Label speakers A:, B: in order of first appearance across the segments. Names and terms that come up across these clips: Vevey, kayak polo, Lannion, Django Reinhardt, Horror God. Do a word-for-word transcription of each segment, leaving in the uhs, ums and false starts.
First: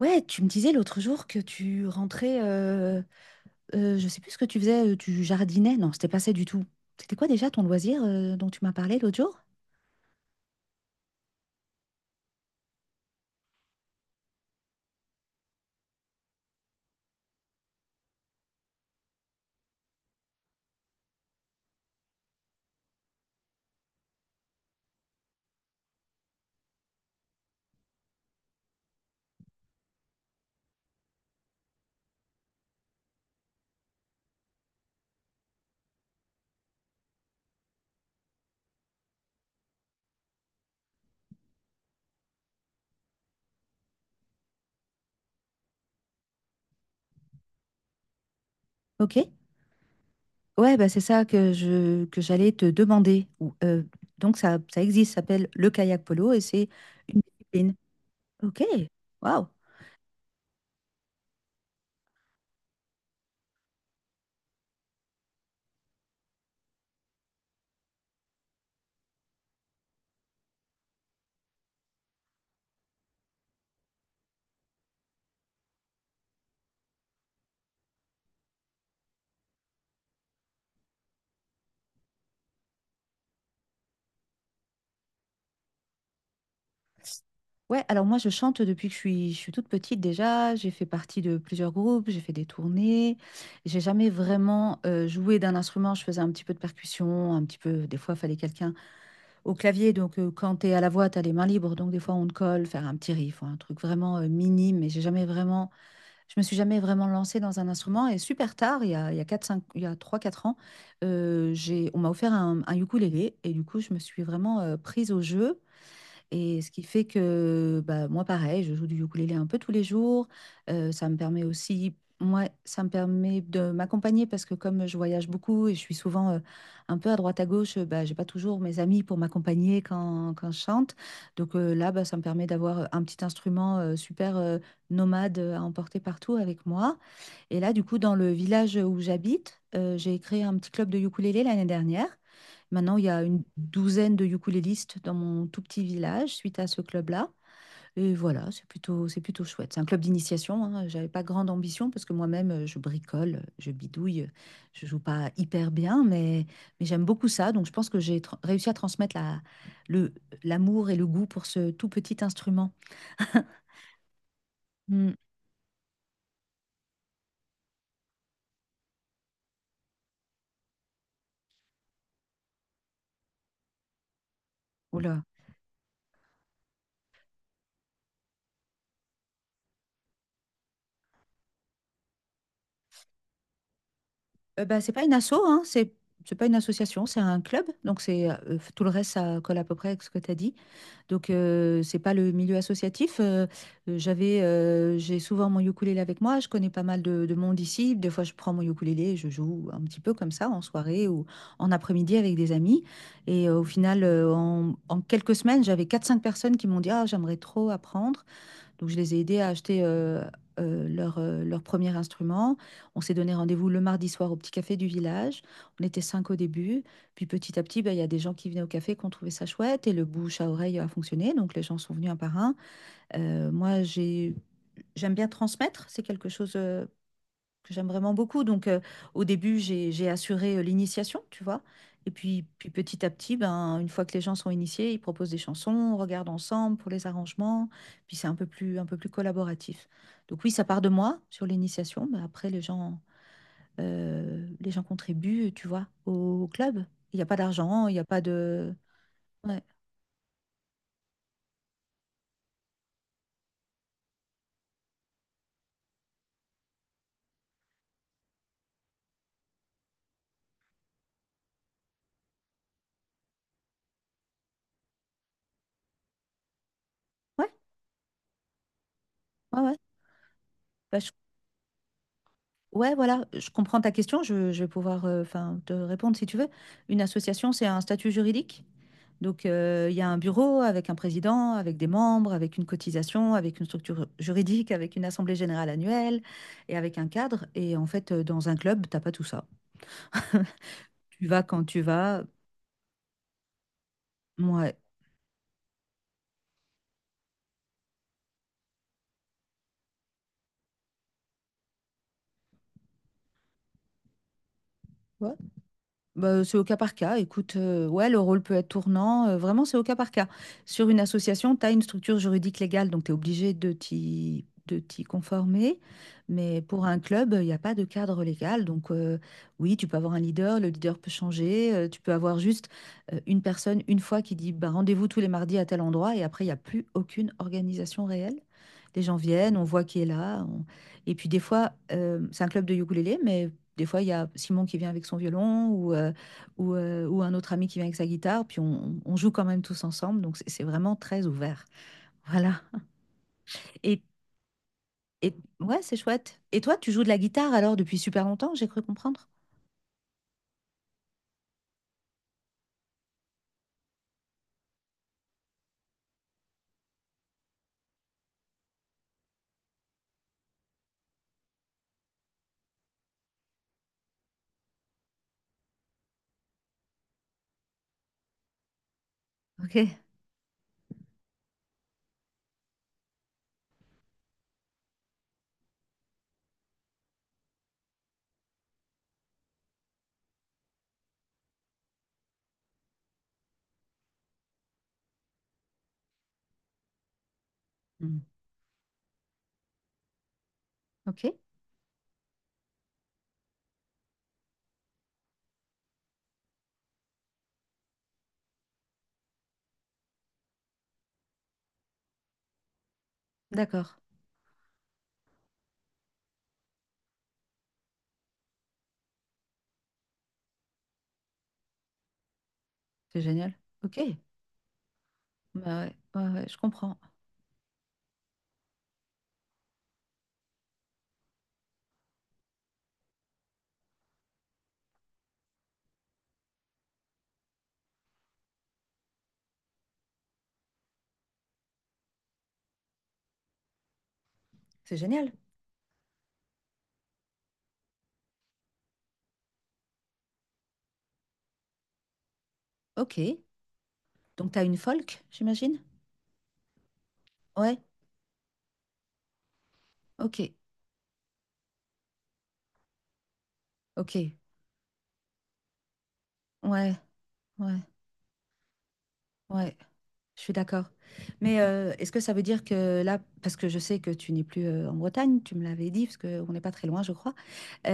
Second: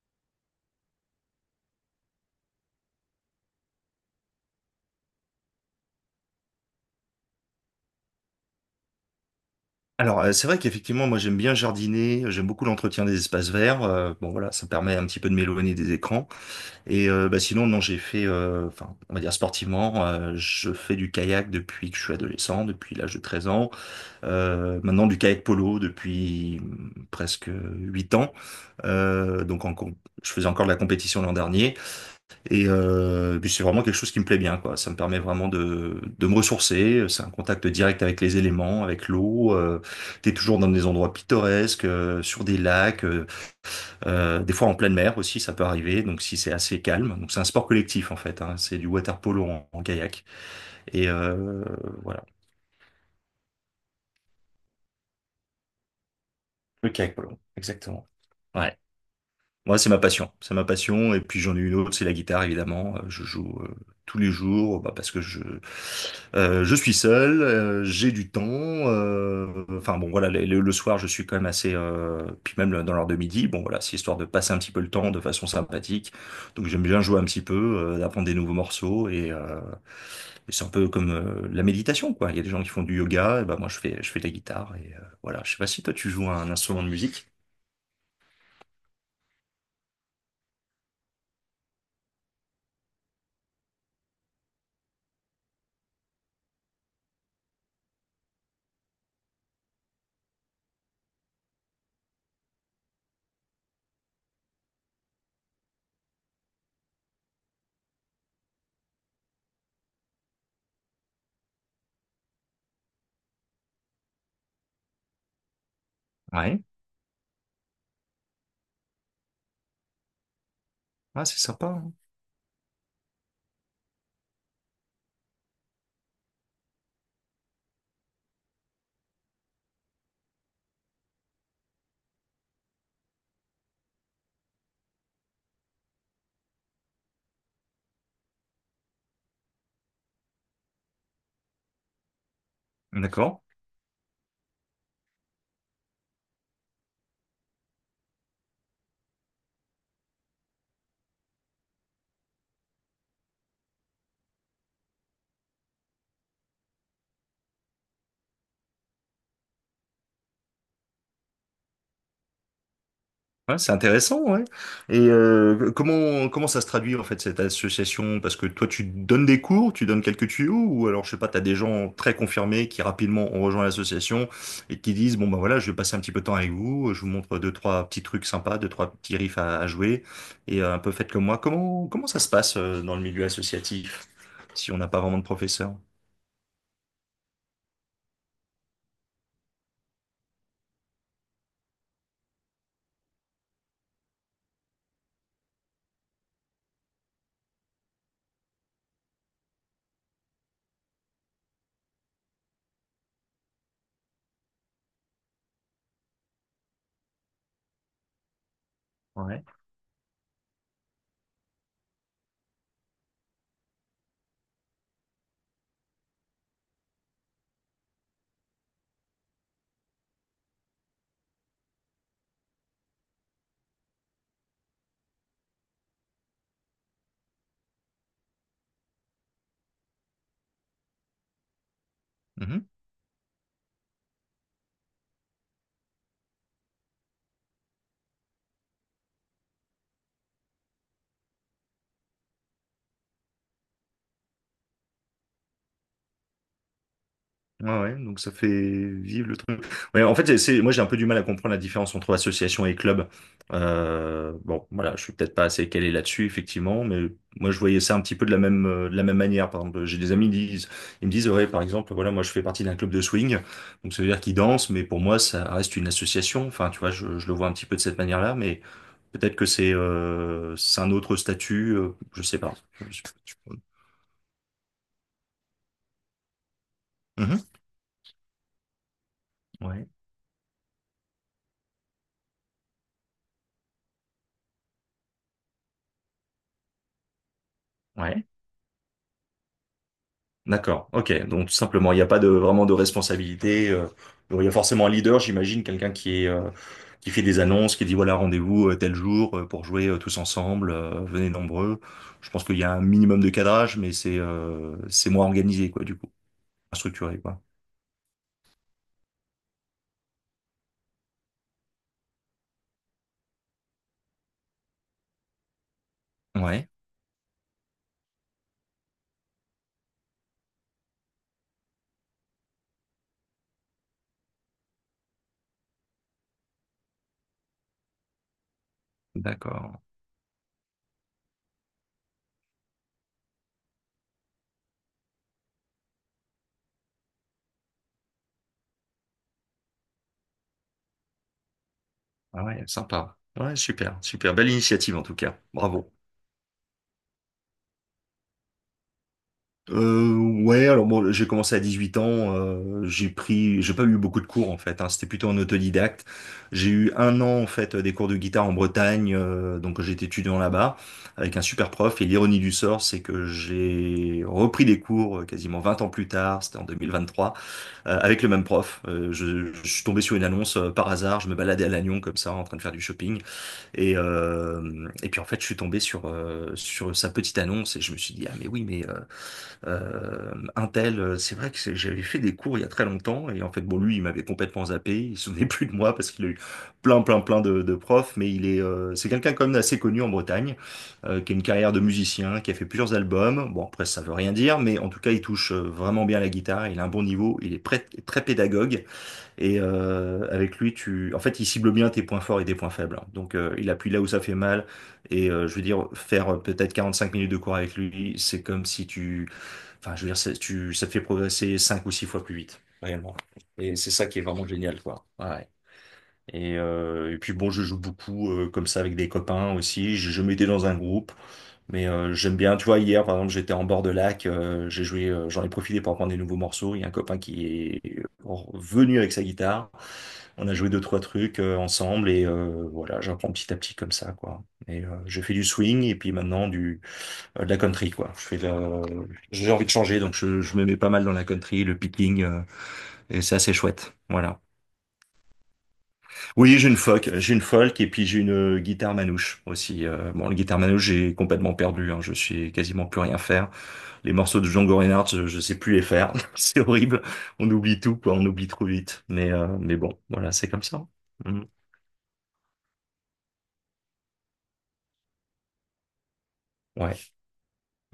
A: Ouais, tu me disais l'autre jour que tu rentrais, euh, euh, je sais plus ce que tu faisais, euh, tu jardinais. Non, c'était pas ça du tout. C'était quoi déjà ton loisir euh, dont tu m'as parlé l'autre jour?
B: Alors, euh, c'est vrai qu'effectivement, moi, j'aime bien jardiner, euh, j'aime beaucoup l'entretien des espaces verts. Euh, bon, voilà, ça permet un petit peu de m'éloigner des écrans. Et euh, bah, sinon, non, j'ai fait, euh, enfin, on va dire sportivement, euh, je fais du kayak depuis que je suis adolescent, depuis l'âge de treize ans. Euh, maintenant, du kayak polo depuis hum, presque huit ans. Euh, donc, en, com- je faisais encore de la compétition l'an dernier. Et, euh, et puis c'est vraiment quelque chose qui me plaît bien, quoi. Ça me permet vraiment de, de me ressourcer. C'est un contact direct avec les éléments, avec l'eau. Euh, t'es toujours dans des endroits pittoresques, euh, sur des lacs, euh, euh, des fois en pleine mer aussi, ça peut arriver. Donc si c'est assez calme, donc c'est un sport collectif en fait. Hein. C'est du
A: Ok.
B: water polo en, en kayak
A: Ouais, bah c'est
B: et
A: ça que
B: euh,
A: je que
B: voilà,
A: j'allais te demander. Ou, euh, donc ça ça existe, ça s'appelle le kayak polo et c'est
B: le kayak
A: une
B: polo,
A: discipline.
B: exactement.
A: Ok.
B: Ouais.
A: Waouh.
B: Moi, c'est ma passion. C'est ma passion. Et puis j'en ai une autre, c'est la guitare, évidemment. Euh, Je joue euh, tous les jours, bah, parce que je, euh, je suis seul, euh, j'ai du temps. euh, Enfin bon, voilà, le, le- le soir, je suis quand même assez. Euh, puis même le- dans l'heure de midi, bon voilà, c'est histoire de passer un petit peu le temps de façon sympathique. Donc j'aime bien jouer un petit peu, euh, d'apprendre des nouveaux morceaux. Et, euh, et c'est un peu comme euh, la méditation, quoi. Il y a des gens qui font du yoga, et bah, moi je fais, je fais de la guitare. Et euh, voilà, je sais pas si toi tu joues un instrument de musique.
A: Ouais, alors moi je chante depuis que je suis, je suis toute petite déjà. J'ai fait partie de plusieurs groupes, j'ai fait des tournées, j'ai jamais vraiment euh, joué d'un instrument, je faisais un petit peu de percussion, un petit peu, des fois il fallait quelqu'un au clavier, donc euh, quand t'es à la voix t'as les mains libres, donc des fois on te colle, faire un petit riff, ou un truc vraiment euh, minime, mais j'ai jamais vraiment, je me suis jamais vraiment lancée dans un instrument, et super tard, il y a, il y a quatre cinq, il y a trois quatre ans, euh, j'ai, on m'a offert un, un ukulélé, et du coup je me suis vraiment euh, prise au jeu.
B: Ouais,
A: Et ce qui fait que bah, moi, pareil, je joue du ukulélé un peu tous les jours. Euh, ça me
B: ouais, c'est
A: permet
B: sympa, hein.
A: aussi, moi, ça me permet de m'accompagner parce que comme je voyage beaucoup et je suis souvent euh, un peu à droite à gauche, euh, bah, j'ai pas toujours mes amis pour m'accompagner quand, quand je chante. Donc euh, là, bah, ça me permet d'avoir un petit instrument euh, super euh, nomade à emporter partout avec moi. Et là, du coup, dans le village où j'habite, euh, j'ai créé un petit club de ukulélé l'année dernière. Maintenant, il y a
B: D'accord.
A: une douzaine de ukulélistes dans mon tout petit village suite à ce club-là. Et voilà, c'est plutôt, c'est plutôt chouette. C'est un club d'initiation, hein. J'avais pas grande ambition parce que moi-même, euh, je bricole, je bidouille, je joue pas hyper bien, mais, mais j'aime beaucoup ça. Donc, je pense que j'ai tra- réussi à transmettre la, le, l'amour et le goût pour ce tout petit instrument.
B: Ouais, c'est intéressant, ouais. Et
A: Hmm.
B: euh, comment comment ça se traduit en fait cette association? Parce que toi, tu donnes des cours, tu donnes quelques tuyaux, ou alors je sais pas, t'as des gens très confirmés qui rapidement ont rejoint l'association et qui disent
A: Oula.
B: bon ben voilà, je vais passer un petit peu de temps avec vous, je vous montre deux trois petits trucs sympas, deux trois petits riffs à, à jouer et euh, un peu faites comme moi. Comment comment ça se passe euh, dans le milieu associatif
A: Euh,
B: si on
A: bah,
B: n'a
A: c'est
B: pas
A: pas une
B: vraiment de
A: asso, hein.
B: professeur?
A: C'est, c'est pas une association, c'est un club. Donc, c'est, euh, tout le reste, ça colle à peu près avec ce que tu as dit. Donc, euh, c'est pas le milieu associatif. Euh, euh, j'avais, euh, j'ai souvent mon ukulélé avec moi. Je connais pas mal de, de monde ici. Des fois, je prends mon ukulélé et je joue un petit peu comme ça en soirée ou en après-midi avec des amis. Et euh, au final, euh, en, en quelques semaines, j'avais quatre cinq personnes qui m'ont dit, ah, j'aimerais trop apprendre. Donc, je les ai aidés
B: Ouais.
A: à acheter euh, euh, leur, euh, leur premier instrument. On s'est donné rendez-vous le mardi soir au petit café du village. On était cinq au début. Puis petit à petit, ben, il y a des gens qui venaient au café qui ont trouvé ça chouette et le bouche à oreille a fonctionné. Donc, les gens sont venus un par un. Euh, moi, j'ai... J'aime bien transmettre, c'est quelque chose euh, que j'aime vraiment beaucoup. Donc, euh, au début, j'ai, j'ai assuré euh, l'initiation, tu vois. Et puis, puis petit à petit, ben, une fois que les gens sont initiés, ils proposent des chansons, on regarde ensemble pour les arrangements. Puis c'est un peu plus, un peu plus collaboratif. Donc oui, ça part de moi sur l'initiation, mais après, les gens, euh, les gens contribuent, tu vois, au, au club. Il n'y a pas
B: Ah
A: d'argent, il
B: ouais,
A: n'y a
B: donc
A: pas
B: ça fait
A: de.
B: vivre le
A: Ouais,
B: truc. Ouais, en fait, c'est, c'est- moi j'ai un peu du mal à comprendre la différence entre association et club. Euh, bon, voilà, je suis peut-être pas assez calé là-dessus, effectivement, mais moi je voyais ça un petit peu de la même, euh, de la même manière. Par exemple, j'ai des amis qui disent, ils me disent, ouais, par exemple, voilà, moi je fais partie d'un club de swing, donc ça veut dire qu'ils dansent, mais pour moi ça reste une association. Enfin, tu vois, je, je le vois
A: ouais,
B: un petit peu de cette manière-là, mais peut-être que
A: ouais,
B: c'est
A: ouais.
B: euh, c'est un
A: Bah, je
B: autre statut, euh, je sais pas.
A: ouais,
B: Je-
A: voilà,
B: je-
A: je comprends ta question. Je, je vais pouvoir euh, enfin, te répondre si tu veux. Une
B: Mhm.
A: association, c'est un statut juridique. Donc,
B: Ouais,
A: euh, il y a un bureau avec un président, avec des membres, avec une cotisation, avec une structure juridique, avec une assemblée générale annuelle et avec un cadre. Et en fait, euh,
B: ouais.
A: dans un club, t'as pas tout ça.
B: D'accord, ok.
A: Tu vas
B: Donc tout
A: quand tu
B: simplement, il n'y a pas
A: vas.
B: de vraiment de responsabilité. Euh, il y a
A: Ouais.
B: forcément un leader, j'imagine, quelqu'un qui est euh, qui fait des annonces, qui dit voilà, rendez-vous euh, tel jour euh, pour jouer euh, tous ensemble, euh, venez nombreux. Je pense qu'il y a un minimum de cadrage, mais c'est euh, c'est moins organisé, quoi, du coup,
A: Bah, c'est au cas
B: moins
A: par cas.
B: structuré, quoi.
A: Écoute, euh, ouais, le rôle peut être tournant. Euh, vraiment, c'est au cas par cas. Sur une association, tu as une structure juridique légale, donc tu es obligé de t'y, de t'y conformer. Mais
B: Ouais,
A: pour un club, il n'y a pas de cadre légal. Donc, euh, oui, tu peux avoir un leader, le leader peut changer. Euh, tu peux avoir juste euh, une personne, une fois, qui dit bah, rendez-vous tous les mardis à tel endroit. Et après, il n'y a plus aucune organisation réelle. Les gens viennent, on
B: d'accord.
A: voit qui est là. on- Et puis, des fois, euh, c'est un club de ukulélé, mais des fois, il y a Simon qui vient avec son violon ou, euh, ou, euh, ou un autre ami qui vient avec sa guitare, puis on, on joue quand même tous ensemble. Donc, c'est c'est vraiment très ouvert.
B: Ah
A: Voilà.
B: ouais, sympa. Ouais, super,
A: Et,
B: super. Belle initiative en tout
A: et
B: cas.
A: ouais,
B: Bravo.
A: c'est chouette. Et toi, tu joues de la guitare alors depuis super longtemps, j'ai cru comprendre.
B: Euh, ouais, alors bon, j'ai commencé à dix-huit ans, euh, j'ai pris, j'ai pas eu beaucoup de cours en fait, hein, c'était plutôt en autodidacte. J'ai eu un an en fait des cours de guitare en Bretagne, euh, donc j'étais étudiant là-bas avec un super prof. Et l'ironie du sort, c'est que j'ai repris des cours euh, quasiment vingt ans plus tard, c'était en deux mille vingt-trois, euh, avec le même prof. Euh, je, je suis
A: Ok.
B: tombé sur une annonce euh, par hasard, je me baladais à Lannion comme ça en train de faire du shopping et euh, et puis en fait je suis tombé sur euh, sur sa petite annonce et je me suis dit ah mais oui mais euh, euh, un tel, euh, c'est vrai que c'est- j'avais fait des cours il y a très longtemps et en fait bon lui il m'avait complètement zappé, il se souvenait plus de moi parce qu'il a eu plein plein plein de, de profs,
A: Mm.
B: mais il est euh, c'est quelqu'un quand même assez connu en Bretagne, euh,
A: Ok.
B: qui a une carrière de musicien, qui a fait plusieurs albums. Bon après ça veut rien dire, mais en tout cas il touche euh, vraiment bien la guitare, il a un bon niveau, il est prêt- très pédagogue et euh, avec lui tu en fait il cible bien tes points forts et tes points faibles. Donc euh, il
A: D'accord.
B: appuie là où ça fait mal et euh, je veux dire faire euh, peut-être quarante-cinq minutes de cours avec lui, c'est comme si tu enfin, je veux dire, ça, tu, ça te fait progresser cinq ou six fois plus vite, réellement.
A: C'est génial.
B: Et c'est
A: Ok.
B: ça qui est vraiment génial, quoi. Ouais. Ouais.
A: Bah ouais, ouais, ouais, je
B: Et,
A: comprends.
B: euh, et puis bon, je joue beaucoup euh, comme ça avec des copains aussi. Je, je m'étais dans un groupe, mais euh, j'aime bien. Tu vois, hier, par exemple, j'étais en bord de lac. Euh, j'ai joué, euh, j'en ai profité pour apprendre des nouveaux morceaux. Il y a un copain qui est venu avec sa guitare. On a joué deux, trois trucs euh, ensemble et euh, voilà, j'apprends petit à petit comme ça, quoi. Et euh,
A: C'est
B: j'ai
A: génial.
B: fait du swing et puis maintenant du euh, de la country, quoi. Je fais le. J'ai envie de changer, donc je, je me mets pas mal dans la country, le picking, euh, et c'est
A: Ok.
B: assez chouette. Voilà.
A: Donc, tu as une folk, j'imagine?
B: Oui, j'ai une folk, j'ai une
A: Ouais.
B: folk, et puis j'ai une euh, guitare manouche aussi. Euh, bon, la
A: Ok.
B: guitare manouche, j'ai complètement perdu, hein. Je sais quasiment plus rien faire. Les
A: Ok.
B: morceaux de Django Reinhardt, je, je sais plus les faire. C'est
A: Ouais.
B: horrible. On
A: Ouais.
B: oublie tout, quoi. On oublie trop vite. Mais, euh,
A: Ouais.
B: mais bon, voilà,
A: Je
B: c'est
A: suis
B: comme
A: d'accord.
B: ça. Mhm.
A: Mais euh, est-ce que ça veut dire que là, parce que je sais que tu n'es plus euh, en Bretagne, tu me l'avais dit, parce qu'on n'est pas très
B: Ouais.
A: loin, je crois.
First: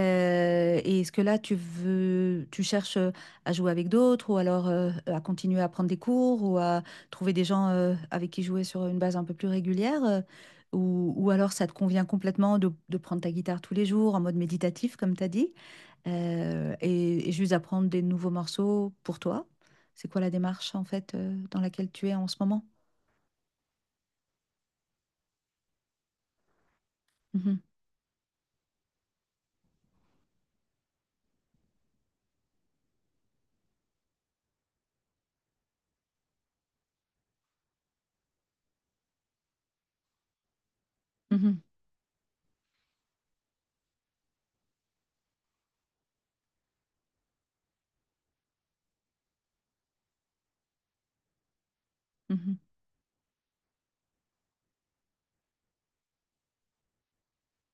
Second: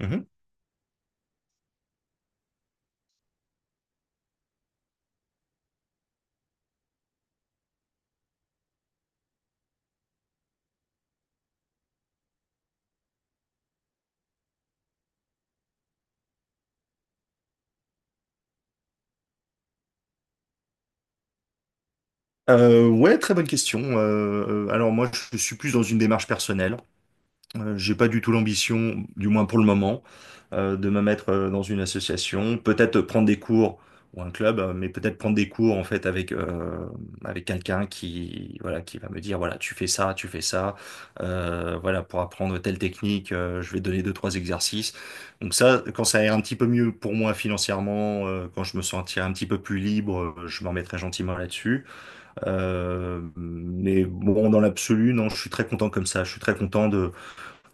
B: Mhm.
A: Et est-ce que là, tu veux, tu cherches euh, à jouer avec d'autres ou alors euh, à continuer à prendre des cours ou à trouver des gens euh, avec qui jouer sur une base un peu plus régulière, euh, ou, ou alors ça te convient complètement de, de prendre ta guitare tous les jours en mode méditatif, comme tu as dit, euh, et, et juste apprendre des nouveaux morceaux pour toi? C'est quoi la démarche en fait euh, dans laquelle tu es en ce moment?
B: Euh, ouais, très bonne question. Euh, euh, alors moi, je suis plus dans une démarche personnelle.
A: Mhm,
B: Euh, j'ai pas du tout l'ambition, du moins pour le moment, euh, de me mettre euh, dans une association. Peut-être prendre des cours ou un club, euh, mais peut-être prendre des cours en fait avec euh, avec quelqu'un qui voilà qui va me dire voilà tu fais ça, tu fais ça,
A: mhm,
B: euh, voilà pour apprendre telle technique, euh, je vais te donner deux trois exercices. Donc ça, quand ça ira un petit peu mieux pour moi financièrement, euh, quand je me sentirai un petit peu plus libre, euh, je m'en mettrai gentiment là-dessus.
A: mhm.
B: Euh, mais bon, dans l'absolu, non, je suis très content comme ça. Je suis très content de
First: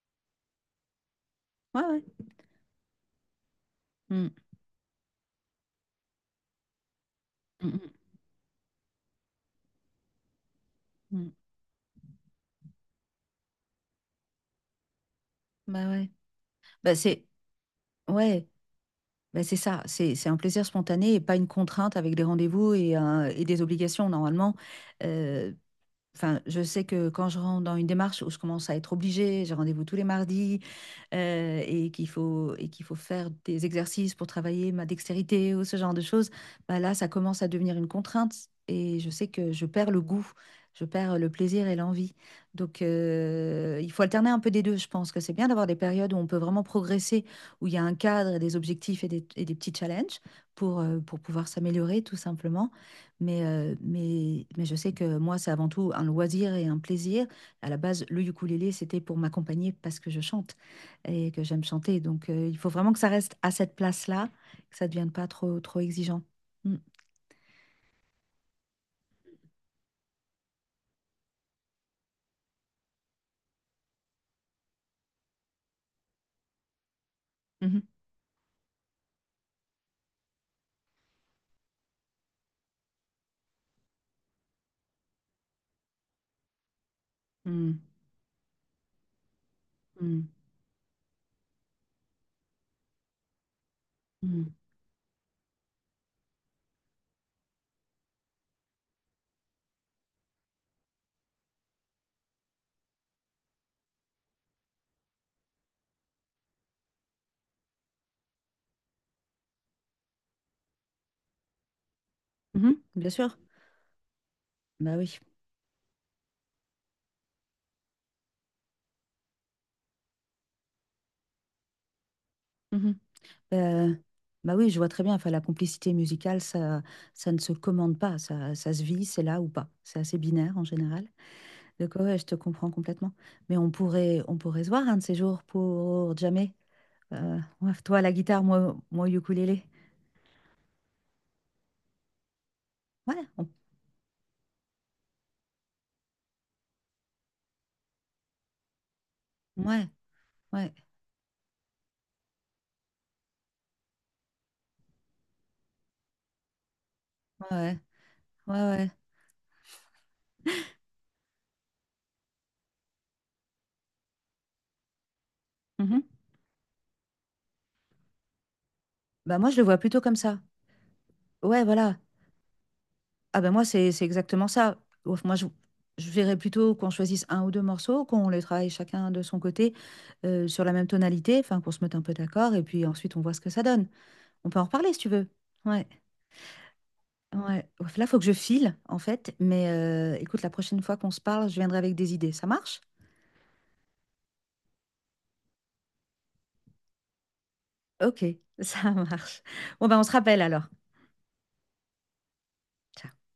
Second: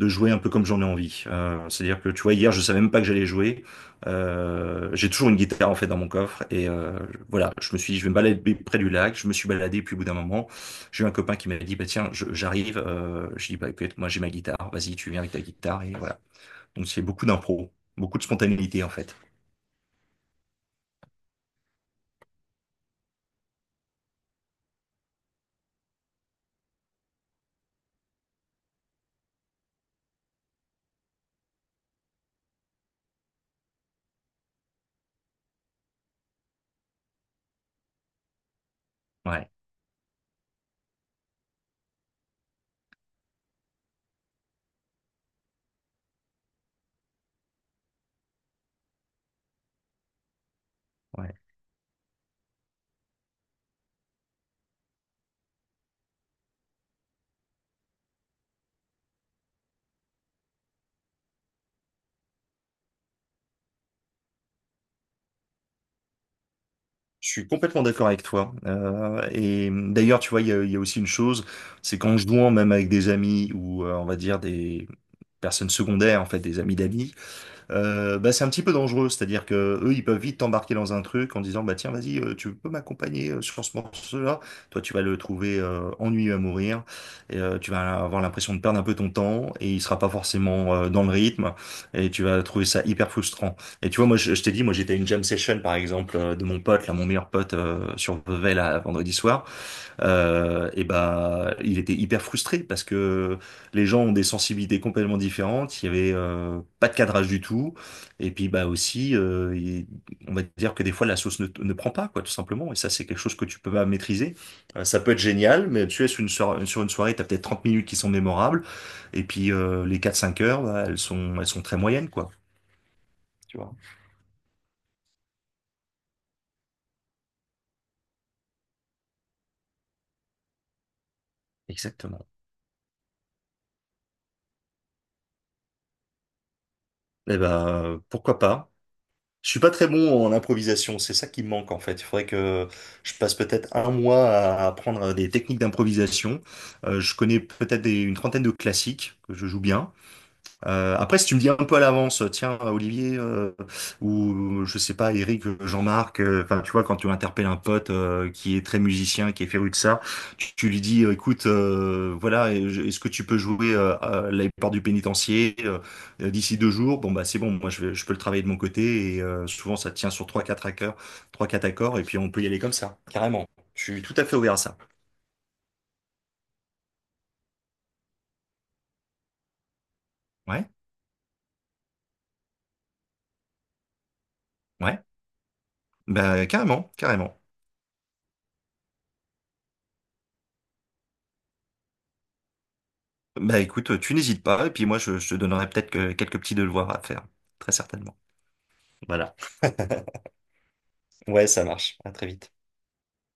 B: jouer un peu comme j'en ai envie. Euh,
A: Ouais,
B: c'est-à-dire
A: ouais.
B: que tu vois, hier, je savais même pas que j'allais jouer.
A: Mm,
B: Euh, j'ai toujours une guitare en fait dans mon coffre et euh, voilà, je me suis
A: mm,
B: dit, je vais me balader près du lac. Je me suis baladé, puis au bout d'un moment, j'ai eu un
A: mm, mm.
B: copain qui m'a dit, bah tiens, je- j'arrive. Euh, je dis, bah écoute, moi j'ai ma guitare. Vas-y, tu viens avec ta guitare
A: Bah
B: et
A: ouais.
B: voilà. Donc
A: Bah
B: c'est beaucoup
A: c'est
B: d'impro, beaucoup de
A: ouais,
B: spontanéité en fait.
A: bah c'est ça, c'est c'est un plaisir spontané et pas une contrainte avec des rendez-vous et, un- et des obligations normalement. Euh, Enfin, je sais que quand je rentre dans une démarche où je commence à être obligée, j'ai rendez-vous tous les mardis, heu et qu'il faut et qu'il faut faire des exercices pour travailler ma dextérité ou ce genre de choses, bah, là, ça commence à devenir une contrainte et je sais
B: Ouais,
A: que je perds le goût, je perds le plaisir et l'envie. Donc heu, il faut alterner un peu des deux. Je pense que c'est bien d'avoir des périodes où on peut vraiment progresser, où il y a un cadre et des objectifs et des et des petits challenges pour, heu, pour
B: ouais.
A: pouvoir s'améliorer tout simplement, mais, euh, mais, mais je sais que moi, c'est avant tout un loisir et un plaisir. À la base, le ukulélé, c'était pour m'accompagner parce que je chante et que j'aime chanter. Donc, euh, il faut vraiment que ça reste à cette place-là, que ça ne devienne pas trop, trop exigeant. Mm.
B: Je suis complètement d'accord avec toi. Euh, et d'ailleurs, tu vois, il y a, il y a aussi une chose, c'est qu'en jouant même avec des amis ou euh, on va dire des personnes secondaires, en fait, des amis d'amis,
A: Mhm.
B: euh, bah, c'est un petit peu dangereux. C'est-à-dire que eux, ils peuvent vite t'embarquer dans un truc en disant, bah tiens, vas-y, euh, tu peux m'accompagner euh, sur ce morceau-là. Toi, tu vas le trouver euh, ennuyeux à mourir. Et, euh, tu
A: Mm.
B: vas avoir l'impression de perdre un peu ton temps et il sera pas forcément euh, dans le rythme. Et tu vas trouver ça hyper frustrant. Et tu vois, moi, je, je
A: Mm.
B: t'ai dit, moi, j'étais à une jam session, par exemple, euh, de mon pote, là, mon meilleur pote euh, sur Vevey, là, vendredi soir, euh, et ben, il était hyper frustré parce que les gens ont des sensibilités complètement différentes. Il y avait euh, pas de cadrage du tout. Et puis bah aussi, euh, il- on va dire que des fois la sauce ne, ne prend pas quoi, tout
A: Mm.
B: simplement. Et
A: Mhm.
B: ça, c'est
A: Bien
B: quelque chose
A: sûr.
B: que tu peux pas maîtriser. Euh,
A: Bah
B: ça peut être
A: oui.
B: génial, mais tu es sur une soirée, sur une soirée, t'as peut-être trente minutes qui sont mémorables. Et puis euh, les quatre-cinq heures, bah, elles sont, elles sont très moyennes quoi.
A: Mhm.
B: Tu vois.
A: Euh, Bah oui, je vois très bien. Enfin, la complicité musicale, ça, ça ne se commande pas. Ça, ça se vit, c'est là ou pas. C'est assez binaire en général. Donc, ouais, je
B: Exactement.
A: te comprends complètement. Mais on pourrait, on pourrait se voir un de ces jours pour jamais.
B: Eh
A: Euh, ouais,
B: ben,
A: toi, la
B: pourquoi
A: guitare,
B: pas?
A: moi, moi, au
B: Je suis
A: ukulélé.
B: pas très bon en improvisation, c'est ça qui me manque en fait. Il faudrait que je
A: Ouais,
B: passe
A: on-
B: peut-être un mois à apprendre des techniques d'improvisation. Euh, je connais peut-être des- une trentaine de classiques que je joue
A: ouais,
B: bien.
A: ouais,
B: Euh, après, si tu me dis un peu à l'avance, tiens, Olivier, euh, ou je sais pas, Eric, euh, Jean-Marc, euh, enfin, tu vois, quand tu interpelles un
A: ouais,
B: pote euh,
A: ouais,
B: qui est très
A: ouais.
B: musicien, qui est féru de ça, tu, tu lui dis, euh, écoute, euh, voilà, et je- est-ce que tu peux jouer euh, à la porte du pénitencier euh,
A: Mhm.
B: euh, d'ici deux jours? Bon, bah, c'est bon, moi, je, vais- je peux le travailler de mon côté, et
A: Bah,
B: euh,
A: moi, je le
B: souvent,
A: vois
B: ça
A: plutôt
B: tient
A: comme
B: sur
A: ça.
B: trois, quatre accords, trois,
A: Ouais,
B: quatre accords,
A: voilà.
B: et puis on peut y aller comme ça,
A: Ah,
B: carrément.
A: ben moi,
B: Je
A: c'est,
B: suis
A: c'est
B: tout à fait
A: exactement
B: ouvert à ça.
A: ça. Ouf, moi, je, je verrais plutôt qu'on choisisse un ou deux morceaux, qu'on les travaille chacun de son côté, euh, sur
B: Ouais,
A: la même tonalité, enfin, qu'on se mette un peu d'accord, et puis ensuite, on voit ce que ça donne. On peut en reparler si
B: ouais,
A: tu veux. Ouais.
B: bah, carrément, carrément.
A: Ouais. Ouf, là, faut que je file, en fait. Mais euh, écoute, la prochaine fois qu'on se parle, je viendrai avec des idées. Ça marche?
B: Bah écoute, tu n'hésites pas, et puis moi je, je te donnerai peut-être que- quelques petits devoirs à faire, très certainement.
A: Ok, ça
B: Voilà.
A: marche. Bon, ben, on se rappelle alors.
B: Ouais, ça marche. À très vite.
A: Ciao.